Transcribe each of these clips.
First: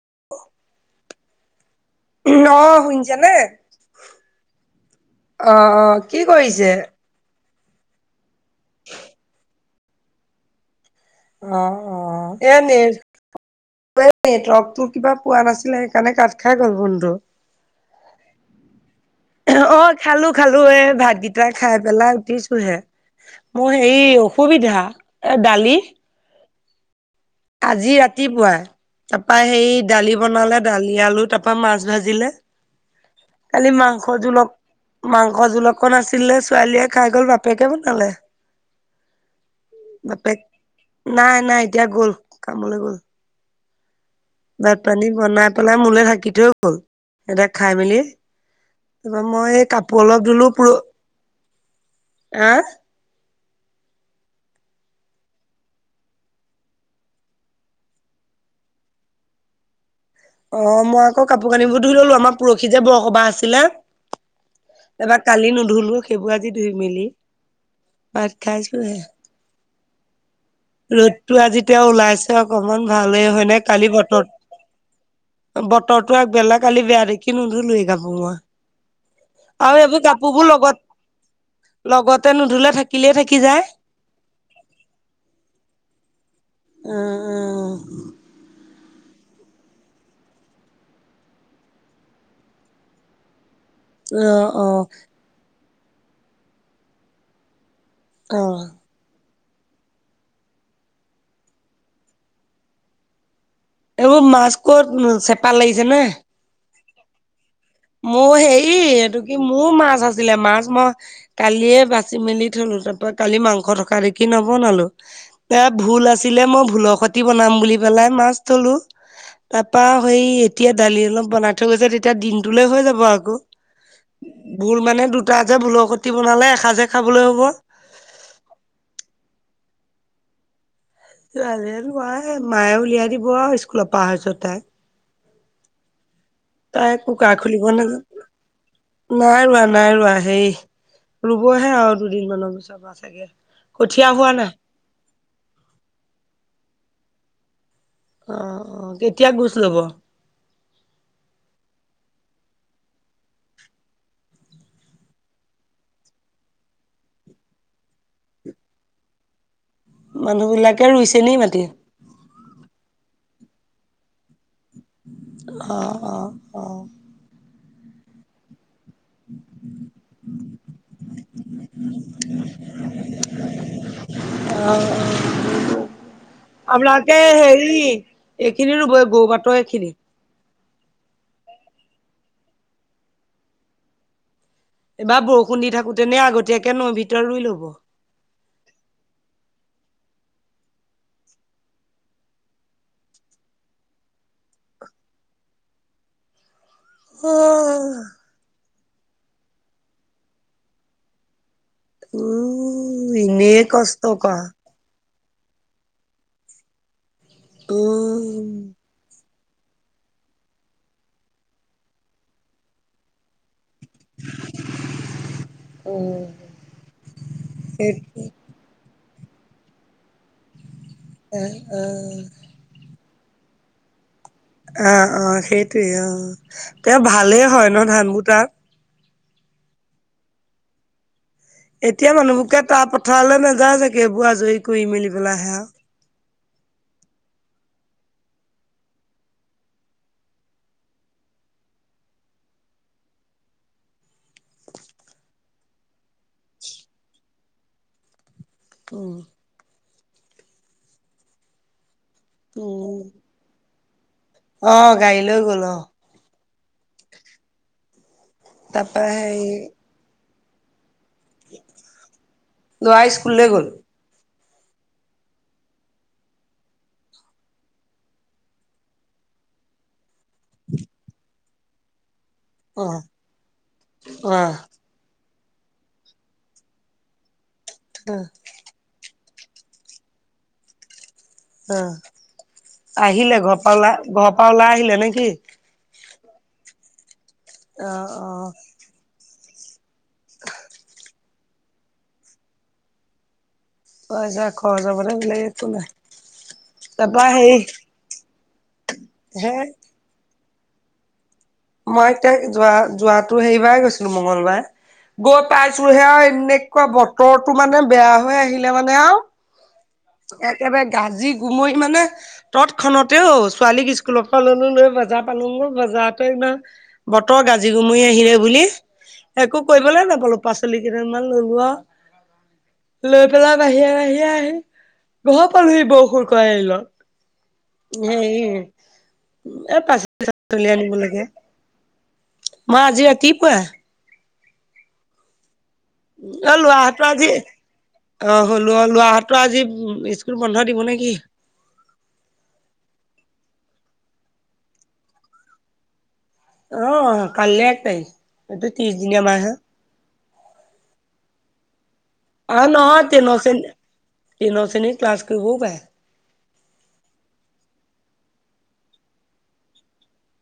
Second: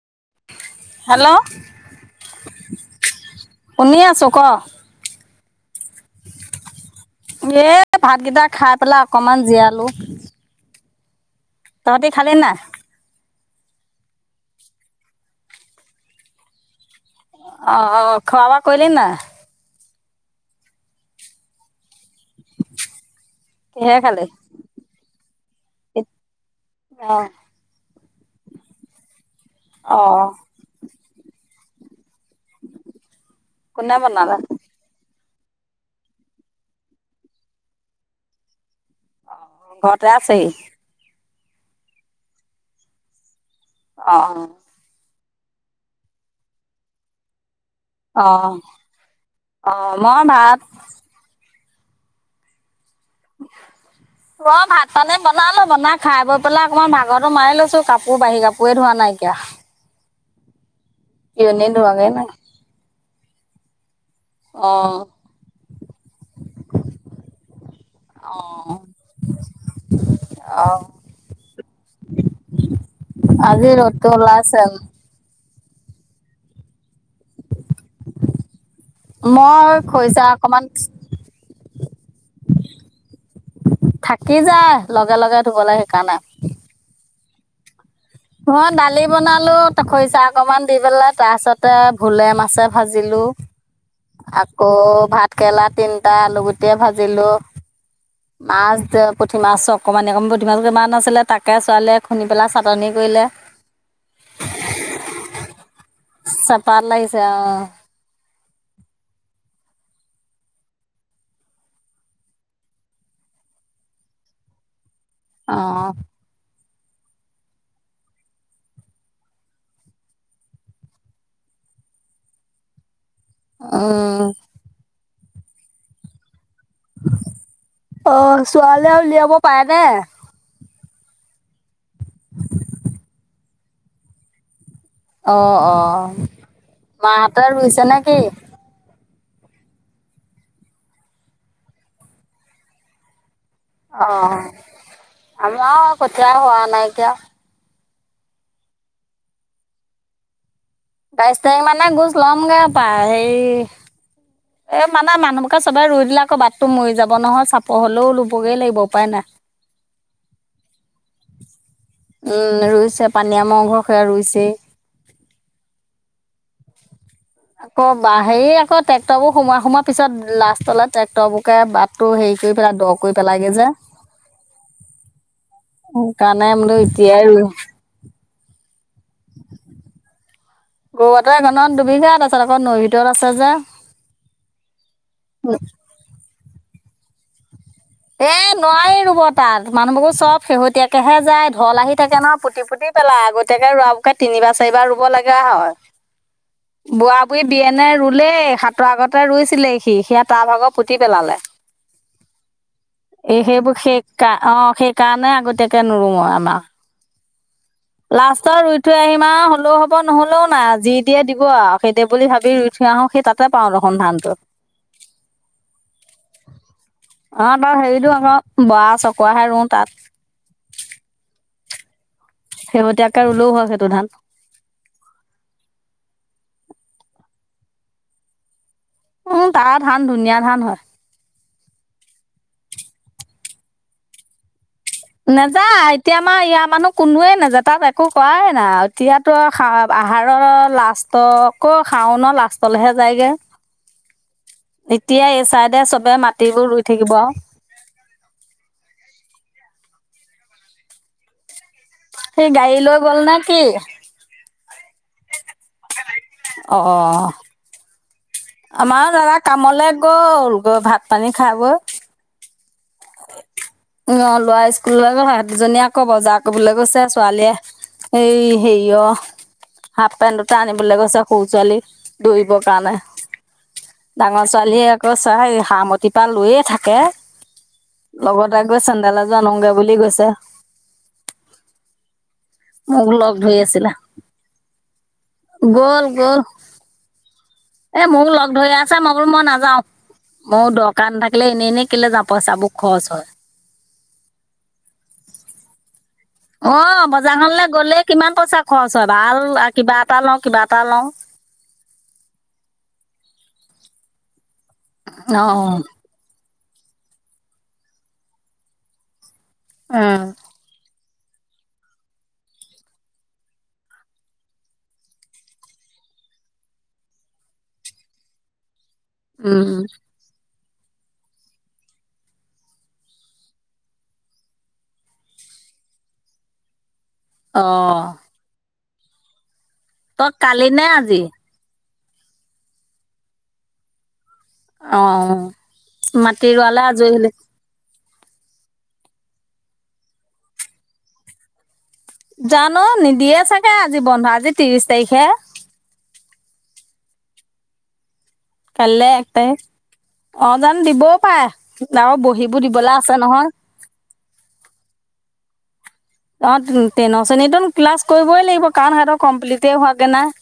[unintelligible] Hello, অ শুনিছানে শুনি আছোঁ ক? অ', অ', কি কৰিছে? এই ভাতকেইটা খাই পেলাই অকণমান জীয়ালো। অ অ তহঁতি খালি নাই এনে ৱে নেটৱৰ্কটো তোৰ কিবা পোৱা নাছিলে সেইকাৰণে কাট খাই গ'ল বন্ধু। অ অ খোৱা বোৱা কৈৰিলে নাই? অ খালো খালো এ ভাতগিটা খাই পেলাই দিছো হে মোৰ কিহে হেৰি খালি অসুবিধা, এ দালি অ আজি ৰাতিপুৱাই তা পা সেই অ দালি বনালে দালি, আলু তাপ মাছ ভাজিলে, কালি কোনে মাংস বনালে জুল অ'ক মাং সজুল অকণ আছিলে ছোৱালীয়ে খাই গ'ল বাপেকে বনালে। অ ঘৰতে আছে বাপেক সি। নাই নাই এতিয়া গ'ল কামলৈ গ'ল। অ অ। ভাত পানী বনাই পেলাই মোলে ঢাকি থৈ গ'ল। এ ঢাক খাই মেলি, অ তা পা মই এই অ কাপোৰ অলপ মই ধোলো ভাত পোল আহ ত ভাত পানে বনালো বনাই খাই বৈ পেলাই অকণমান ভাগৰো মাৰি লৈছো, কাপোৰ বাঢ়ি কাপোৰে ধোৱা নাই। আগ্যা। অ মই আকৌ কাপোৰ কানিব ধুই ললো নাই আমাৰ পৰহি যে বৰসবাহ আছিলে। অ এবাৰ কালি নুধুলো সেইবোৰ আজি ধুই মেলি অ ভাত খাইছো হে। অ ৰ'দটো আজিতিয়া ওলাইছে অকমান ভালেই হয় নে আজি কালি ৰ'দটো ওলাইছে বতৰত বতৰটো আগবেলা কালি বেয়া দেখি নোধোলোৱে কাপো মই। মই আৰু এইবোৰ খৰিচা কাপোৰবোৰ অকমান লগত লগতে নুধুলে থাকিলেই থাকি যায়। থাকি যায় লগে লগে ধুব লাগে সেইকাৰণে উম উম মই দালি বনালোঁ ত খৰিচাহ অকণমান দি পেলাই তাৰপিছতে ভোলে মাছে ভাজিলোঁ অ' অ' আকৌ অ' ভাত কেৰেলাত তিনটা আলু গুটি ভাজিলো অ' মাছ পুঠি মাছ অকণমানি অকণমানি পুঠি মাছ কিমান আছিলে তাকে ছোৱালীয়ে খুন্দি পেলাই চাটনি কৰিলে এইবোৰ মাছ ক'ত চেপা লাগিছে নে পাত লাগিছে অ মোৰ হেৰি এইটো কি মোৰ মাছ আছিলে মাছ মই কালিয়ে বাচি মেলি থলো। তাৰ পৰাৰা কালি মাংস থকা দেখি নবনালো অ এ ভুল অ আছিলে মই ভোুল খতি বনাম বুলি পেলাই মাছ ধলোঁ। তাৰপা সেই এতিয়া দালি অলপ বনাই থৈ গৈছে তেতিয়া দিন দলে হৈ যাব আকৌ উম ভুল মানে দুটা যে ভুলৰকতি বনালে এসাঁজে খাবলৈ হ'ব। অ', ছোৱালীয়ে আৰু উলিয়াব পাৰে নে। ছোৱালীয়ে নোৱাৰে মায়ে উলিয়াই দিব আৰু স্কুলত পাৰ হৈছ তাই অ', অ তাই কুকাৰ মাহতৰ খুলিব ৰুইছে নাজানে। নে কি? নাই ৰোৱা, নাই ৰোৱা, সেই ৰুবহে আৰু দুদিন মানৰ পিছৰ মা চাগে। অ', কঠীয়া হোৱা নাই। আমাৰ কঠিয়াৰ হোৱা নাই কিয়। আহ, অ কেতিয়া গুচ লব। বাইশ তাৰিখ মানে গুছ ল'মগে পা হেই এ মানে মানুহবোৰোকে চবে ৰুই দিলে আকৌ বাটটো মৰি যাব নহয় চাপৰ হলেও লবগৈ লাগিব উপায় নাই। মানুহ বিলাকে ৰুইছে নি মাটতি। পানীয় [unintelligible] সে ৰুইছেই আহ, আহ, আহ। আকৌ, হেৰি আকৌ ট্ৰেক্টৰ বোৰ সোমাই সোমাৰ পিছত লাষ্টলে ট্ৰেক্টৰবোৰকে বাট টো হেৰি কৰি পেলাই দ কৰি পেলাইগে যে আহ সেইকাৰণে বোলো আপোনাকে এতিয়াই ৰুই হেৰি এইখিনি ৰুৱেগৌ পাতৰ এইখিনি গৰুটো এখনত দুবিঘাত আছে আকৌ নৈ ভিতৰত আছে যে বা বৰষুণ দি থাকোতে নে আগতীয়াকেনো নৌ ভিতৰত ৰুই লব। এ নোৱাৰি ৰুব তাত মানুহবোৰ চব শেহতীয়াকেহে যায় ঢল আহি থাকে নহ পুতি পুতি পেলা আগতীয়াকে ৰোৱ বকে তিনিবাৰ চাৰিবাৰ ৰুব লগা হয়। [unintelligible] বোৱা অ বোৱাৰী বিয়নে ৰুলেই হাত। ত তৰ আগতে ৰুইছিলে সি সিয়া তাৰ ভাগৰ পুতি পেলালে উ। এই এনেই সেইবোৰ সেই কষ্ট কৰা অ সেইকাৰণে আগতীয়াকে নুৰো আমাৰ উম লাষ্টত ৰুই থৈ আহিম। হলেও হ'ব নহলেও নাই যি দিয়ে দিব আৰু সেইতিয়া বুলি ভাবি ৰুই থৈ আহো সেই তাতে পাওঁ ন স ধানটো উম [unintelligible] অ', তাৰ হেৰিতটো সেইটোৱে আকৌ বৰা চক মইহো ৰু তাত। অ', সেৱতীয়াকে ৰুলেও হয় সেইটো ধান। আহ, অ', সেইটোৱে অ তেওঁ ভালেই হয় ন ধান বুটাক। উম, তাৰ ধান ধুনীয়া ধান হয়। এতিয়া মানুহবোৰকে তাৰ পথাৰলৈ নাযায় যোগেবোৰ আজৰি কৰি মেলি পেলাই আহে নেযায় আৰু। এতিয়া আমাৰ ইয়াৰ মানুহ কোনোৱে নাযায় তাত একো কোৱাই নাই এতিয়াতো আহাৰৰ লাষ্টত অ', আকৌ খাও ন লাষ্টলৈহে যায়গে। [unintelligible] এতিয়া এই চাইডে চবে মাটিবোৰ ৰুই থাকিব। [unintelligible] সেই গাড়ী লৈ উম গ'ল নে কি। অ', গাড়ী লৈ গ'ল অ',। অ', অ',। তাৰপা আমাৰো দাদা হেৰি কামলে গ'ল গৈ ভাত পানী খাই বৈ ল'ৰা স্কুললৈ গ'ল। অ লৰা স্কুললৈ সিহতদুজনীয়ে আকৌ বজাৰ কৰিবলৈ গৈছে ছোৱালীয়ে এই হেৰি অ', হাফ পেণ্ট দুটা আনিবলৈ গৈছে সৰু ছোৱালী। দৌৰিবৰ অ কাৰণে, অ ডাঙৰ ছোৱালীয়ে আকৌ হে সাৰমতি পৰা লৈয়ে থাকে, লগতে গৈ চেন্দেল এজ [unintelligible] বুলি কৈছে। আহ, আহিলে ধৰি ঘৰ পৰা আছিলে ওলাই, ঘৰৰ পৰা ওলাই আহিলে নেকি? গ'ল গ'ল, এ মোক অ লগ ধৰি আছে, মই বোলো মই নাযাও। মোৰ দৰকাৰ নাথাকিলে এনেই এনেই কেলে যাও, পইচাবোৰ খৰচ হয়। পইচা খৰচ [unintelligible] একো নাই। অ', তাৰপা হেৰি বজাৰখনলে গ'লে কিমান পইচা খৰচ হয়, হে ভাল কিবা এটা লওঁ কিবা এটা [unintelligible] লওঁ। মই এতিয়া যোৱা-যোৱাতো সেইবাৰ গৈছিলো মংগলবাৰে। অ গৈ পাইছোহে আৰু, এনেকুৱা বতৰটো মানে বেয়া হৈ আহিলে মানে আৰু। উম একেবাৰে গাজি গুমৰি মানে তৎক্ষনতে ঔ, ছোৱালীক স্কুলৰ পৰা ললো, লৈ বজাৰ পালো বজ [unintelligible] বতৰ গাজি গুমৰি আহিলে বুলি, একো উম কৰিবলৈ নাপালোঁ পাচলি কেইদমান ললো আৰু, লৈ পেলাই বাহিৰে বাহিৰে আহি ঘৰ পালোহি বৰষুুৰ [unintelligible] আহিলত, অ হেই এ তই কালি [unintelligible] নে আনিব আজি লাগে, মই আজি ৰাতিপুৱা অ', অ মাটি ৰুোৱালে লৰাহতৰ আজৰি আজি হলি। অ', হলো অ', লৰা হতৰ আজি স্কুল বন্ধ দিব নেকি? জানো নিদিয়ে চাগে আজি বন্ধ, আজি ত্ৰিশ তাৰিখহে। আহ, কাললৈ এক তাৰি, এইটো ত্ৰিশ কাইলে দিনীয়া এক মাহ হে। তাৰিখ অ', জানো দিবও পাৰে। আৰু বহীবোৰ অ', দিবলে নহয়, আছে [unintelligible] ক্লাছ কৰিবও পায়। অ', টেনৰ শ্ৰেণীতো ক্লাছ কৰিবই লাগিব কাৰণ সিহঁতৰ কমপ্লিতে হোৱাগে নাই।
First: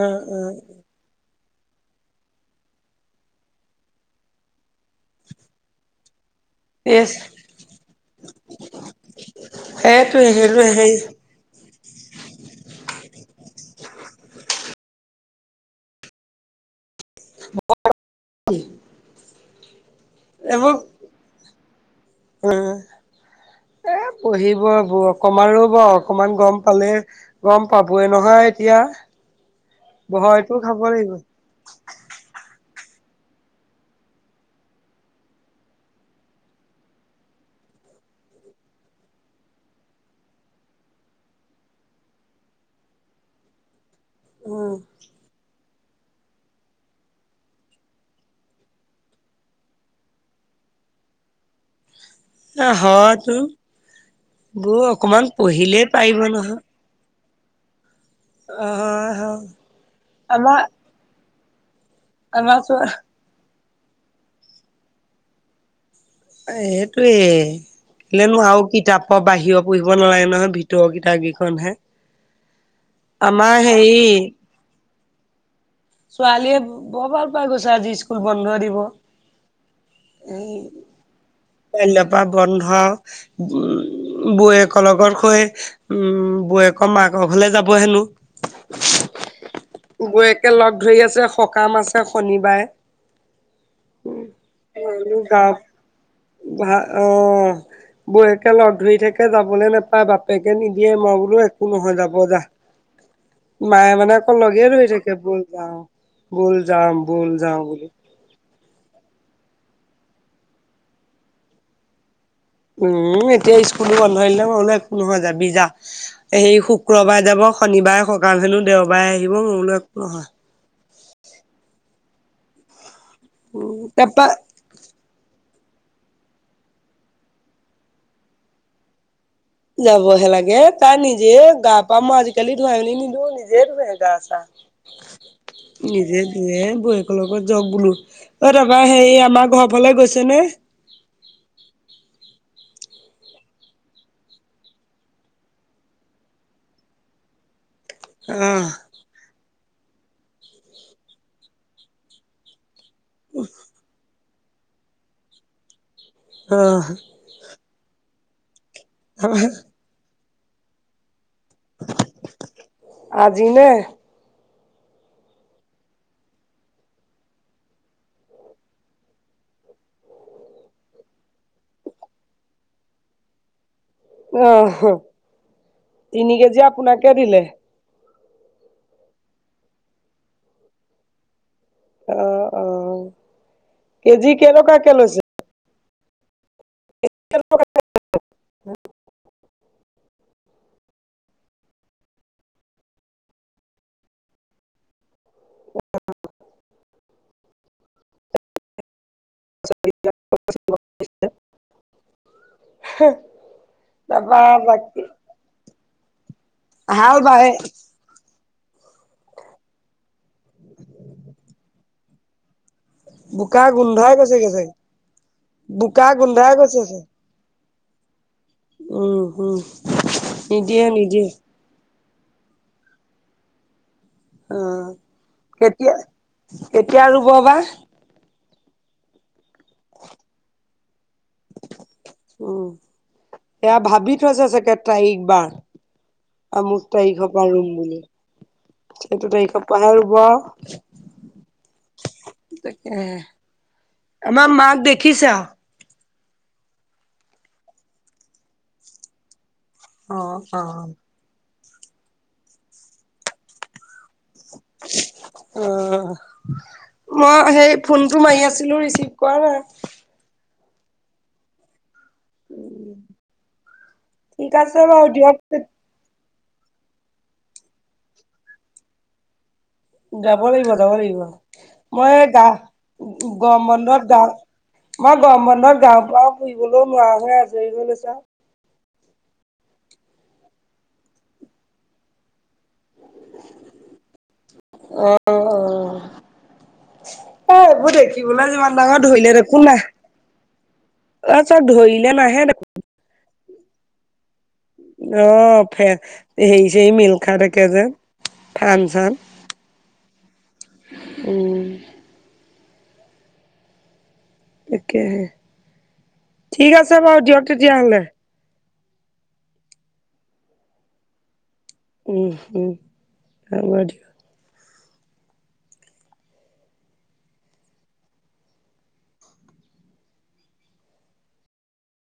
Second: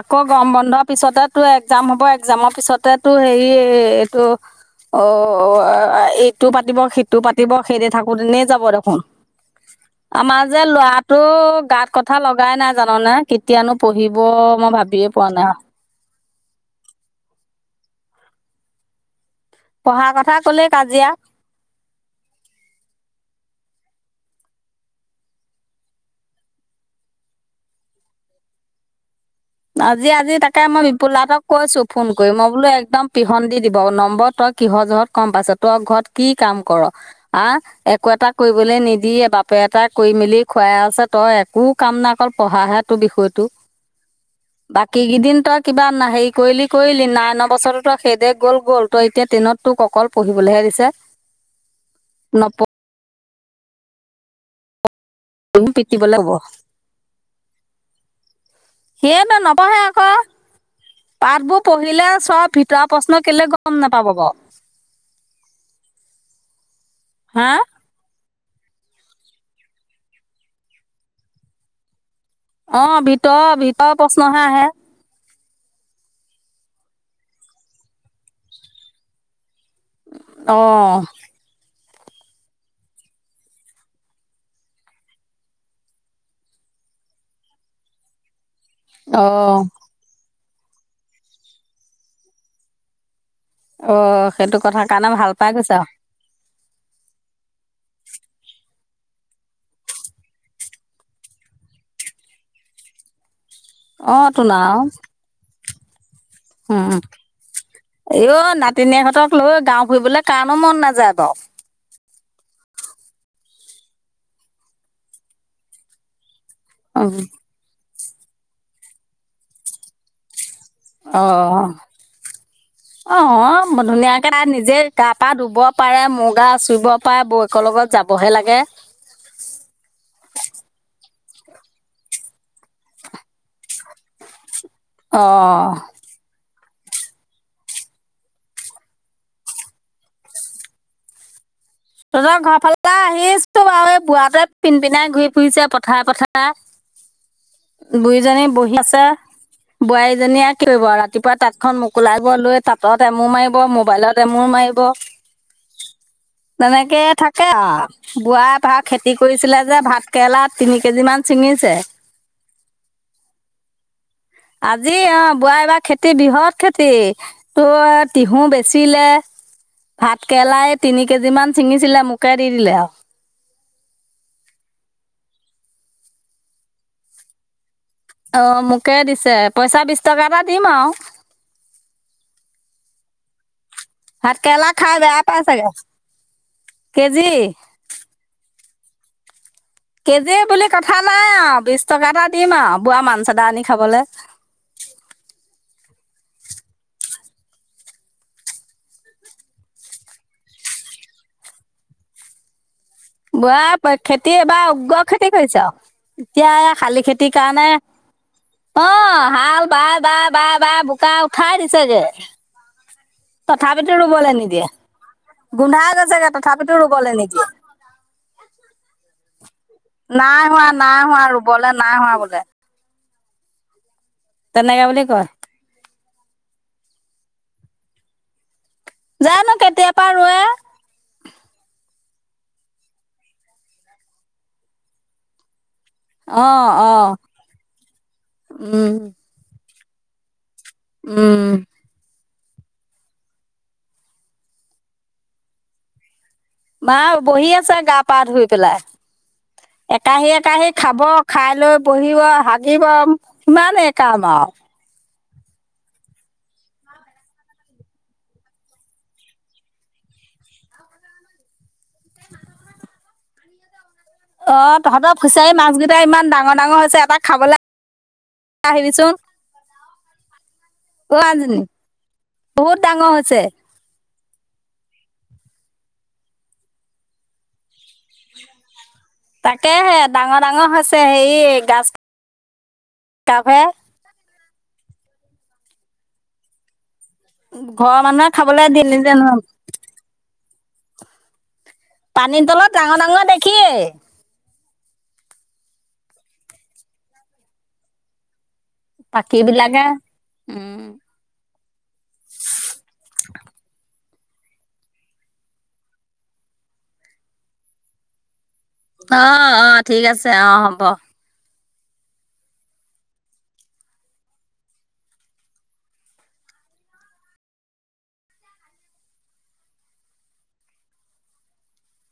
আকৌ গৰম অ', বন্ধৰ পিছতে টো একজাম হ'ব একজামৰ পিছতেটো হেৰি এইটো অ', এইটো পাতিব, ইয়েছ সিটো পাতিব সেইদি থাকোঁতে দিনেই যাব দেখোন। হে আমাৰ যে, ল'ৰাটো গাত কথা লগাই নাই জাননে কেতিয়ানো, পঢ়িব মই ভাবিয়ে পোৱা‌ নাই। [unintelligible] পঢ়া কথা ক'লে এইবোৰ কাজিয়া। অ', [unintelligible] পঢ়িব বৌ, অকমান ৰ'ব, অকমান গম পালে, গম পাবই নহয় এতিয়া। আজি, আজি ভয়তো তাকে খাব মই বিপুল লাগিব। দা‌হঁতক কৈছোঁ ফোন কৰি মই বোলো একদম পিহন দি দিব নম্বৰ তই কিহৰ জহত কম পাইছ, তই ঘৰত কি কাম কৰ আ একো এটা কৰিবলৈ নিদিয়ে, বাপে এটা কৰি মেলি খুৱাই আছে তই একো কাম নাই অকল পঢ়াহে। টো, বিষয়টো উম, বাকী কিদিন তই কিবা হেৰি কৰিলি, কৰিলি নাইনৰ বছৰটো তই সেইদে গ'ল, গ'ল তই এতিয়া ট্ৰেইনত তোক অকল পঢ়িবলৈহে [unintelligible] নপঢ়ি হয়তো, বৌ অকমান পঢ়িলেই পাৰিব নহয়। অ', হয়, সেইটো হয়, নপঢ়ে আকৌ আমাৰ [unintelligible] পঢ়িলে চব আমাৰ ভিতৰৰ‌ চোৱা প্ৰশ্ন কেলে গম নাপাব বাৰু। হেটোৱেই। হা [unintelligible] আৰু কিতাপৰ বাহিৰৰ পঢ়িব নালাগে নহয়, ভিতৰৰ কিতাপ কেইখন হে। অ', ভিতৰ-ভিতৰ প্ৰশ্নহে আহে। ছোৱালীয়ে বৰ ভাল পাই গৈছে আজি স্কুল বন্ধ দিব। অ', কাইলে পৰা বন্ধ আৰু, উম বৌৱেকৰ লগত শুই উম বৌৱে মাকৰ ঘৰলে যাব হেনো। অ', বৌৱেকে লগ ধৰি আছে সকাম আছে শনিবাৰে। অ সেইটো কথা কাৰণে উ, ভাল গা পাই গৈছে আৰু ভাল অ'। বৌৱেকে লগ ধৰি থাকে যাবলৈ নোপায় বাপেকে নিদিয়ে মই বোলো একো নহয় যাব যা। মায়ে মানে অ আকৌ তোন লগেই আৰু ধৰি থাকে বল যাওঁ। ব'ল যাম ব'ল যাও বুলি। ভিনিয়েকহঁতক লৈ গাওঁ ফুৰিবলৈ কাৰনো মন নাযায় বাৰু। উম, এতিয়া স্কুলো বন্ধ হেনো মই বোলো একো নহয় যাবি যা। এই উম, শুক্ৰবাৰে যাব শনিবাৰে সকাম হেনো দেওবাৰে আহিব মই বোলো একো নহয়। অ, অ', তাপা ধুনীয়াকে তাই নিজে গা পা ধুব। তাৰে মুগা চুবপা বৌৱেকৰ লগত যাবহে লাগে। যাবহে লাগে। তাই নিজে গা পা মই আজিকালি ধুৱাই মেলি নিদিওঁ নিজে ধোৱে গা চা। অ নিজে ধোৱে। বৌকৰ লগত যাওঁক বোলো। এ তাৰপা হেই আমাৰ ঘৰৰ ফালে গৈছ নে? [inaudible] তহঁতৰ ঘৰ ফালেতে আহিছো বাৰু এই বুঢ়াতোৱে পিন্ পিনাই ঘূৰি ফুৰিছে পথাৰে পথাৰে। [inaudible] বুইজনী অহ বহি আছে। বোৱাৰীজনীয়ে কি কৰিব আৰু ৰাতিপুৱা তাঁতখন মোকোলাব লৈ তাঁতত এমুৰ মাৰিব মোবাইলত। এমোৰ মাৰিব। অহ তেনেকেইে থাকে আৰু। বুঢ়াই ভা খেতি কৰিছিলে যে ভাত কেৰেলা তিনি কেজি মান ছিঙিছে আজি নে? আজি অ, বুঢ়াৰ এইবাৰ খেতি বৃহৎ খেতি তোৰ তিহু বেচিলে। ভাত কেৰেলাই তিনি কেজি মান ছিঙিছিলে মোকে দি দিলে আৰু। অ'হ তিনি কেজি আপোনাকে দিলে। অ, মোকে দিছে পইচা বিশ টকা এটা দিম আৰু। অ, অ, কেজি ভাত কেৰেলা কেইটকাকে খাই লৈছে। বেয়া পাই চাগে কেজি? হুম। কেজি বুলি কথা নাই আৰু বিশ টকা এটা দিম আৰু বুঢ়া মানচেদা আনি খাবলে। [unintelligible] [unintelligible] বুৰাৰ খেতি তাৰপা এবাৰ বাকী উগ্ৰ খেতি কৰিছে। এতিয়া এই শালি ভাল খেতিৰ বাই কাৰণে অ, হাল বায়, বায়, বায়, বায় বোকা উঠাই দিছেগে। বোকা তথাপিতো গোন্ধাই ৰুবলৈ গৈছেগে নিদিয়ে। চাগে গোন্ধাই বোকা গৈছেগে গোন্ধাই গৈছে তথাপিতো চাগে ৰুবলৈ নিদিয়ে। উম উম নাই হোৱা, নিদিয়ে নাই হোৱা নিদিয়ে ৰুবলৈ নাই হোৱা বোলে। অ, তেনেকে বুলি কয় কেতিয়া কেতিয়া ৰুব বা। জানো কেতিয়া পৰা ৰোৱে। উম, এয়া ভাবি থৈছে চাগে তাৰিখ বাৰ। অ', আমুক অ', তাৰিখৰ পৰা ৰুম বুলি। উম সেইটো তাৰিখৰ পৰা ৰুব আৰু। উম। তাকে, আমাৰ মাক দেখিছা। মা বহি আছে গা পা ধুই পেলাই। অ একাহি অ একাহি খাব খাই লৈ বহিব হাগিব সিমানেই কাম আৰু উ মই সেই ফোনটো মাৰি আছিলোঁ ৰিচিভ কৰা নাই উম অ তহঁতৰ ফিচাৰী মাছ কেইটা ইমান ডাঙৰ ডাঙৰ হৈছে এটা খাবলৈ আহিবিচোন যাব লাগিব যাব লাগিব অ', আইজনী মই গা বহুত ডাঙৰ হৈছে গৰম বন্ধত যাম মই গৰম বন্ধত গাওঁ চাওঁ ফুৰিবলৈও নোৱাৰা হয় আজৰি হয় লৈছোঁ তাকেহে ডাঙৰ ডাঙৰ হৈছে হেয়ি গছ [unintelligible] অহ অ অ এইবোৰ ঘৰৰ মানুহে দেখিবলে খাবলৈ যিমান দিলে ডাঙৰ যে ধৰিলে নহয় দেখোঁ নাহ চব ধৰিলে নাহে কি। অ ফে সেই সেই মিল খা থাকে যে ফান চান পাখিবিলাকে উম। এতিয়াহে, ঠিক আছে বাৰু দিয়ক তেতিয়াহলে। অ অ ঠিক আছে অ হ'ব। উম উম হব দিয়ক।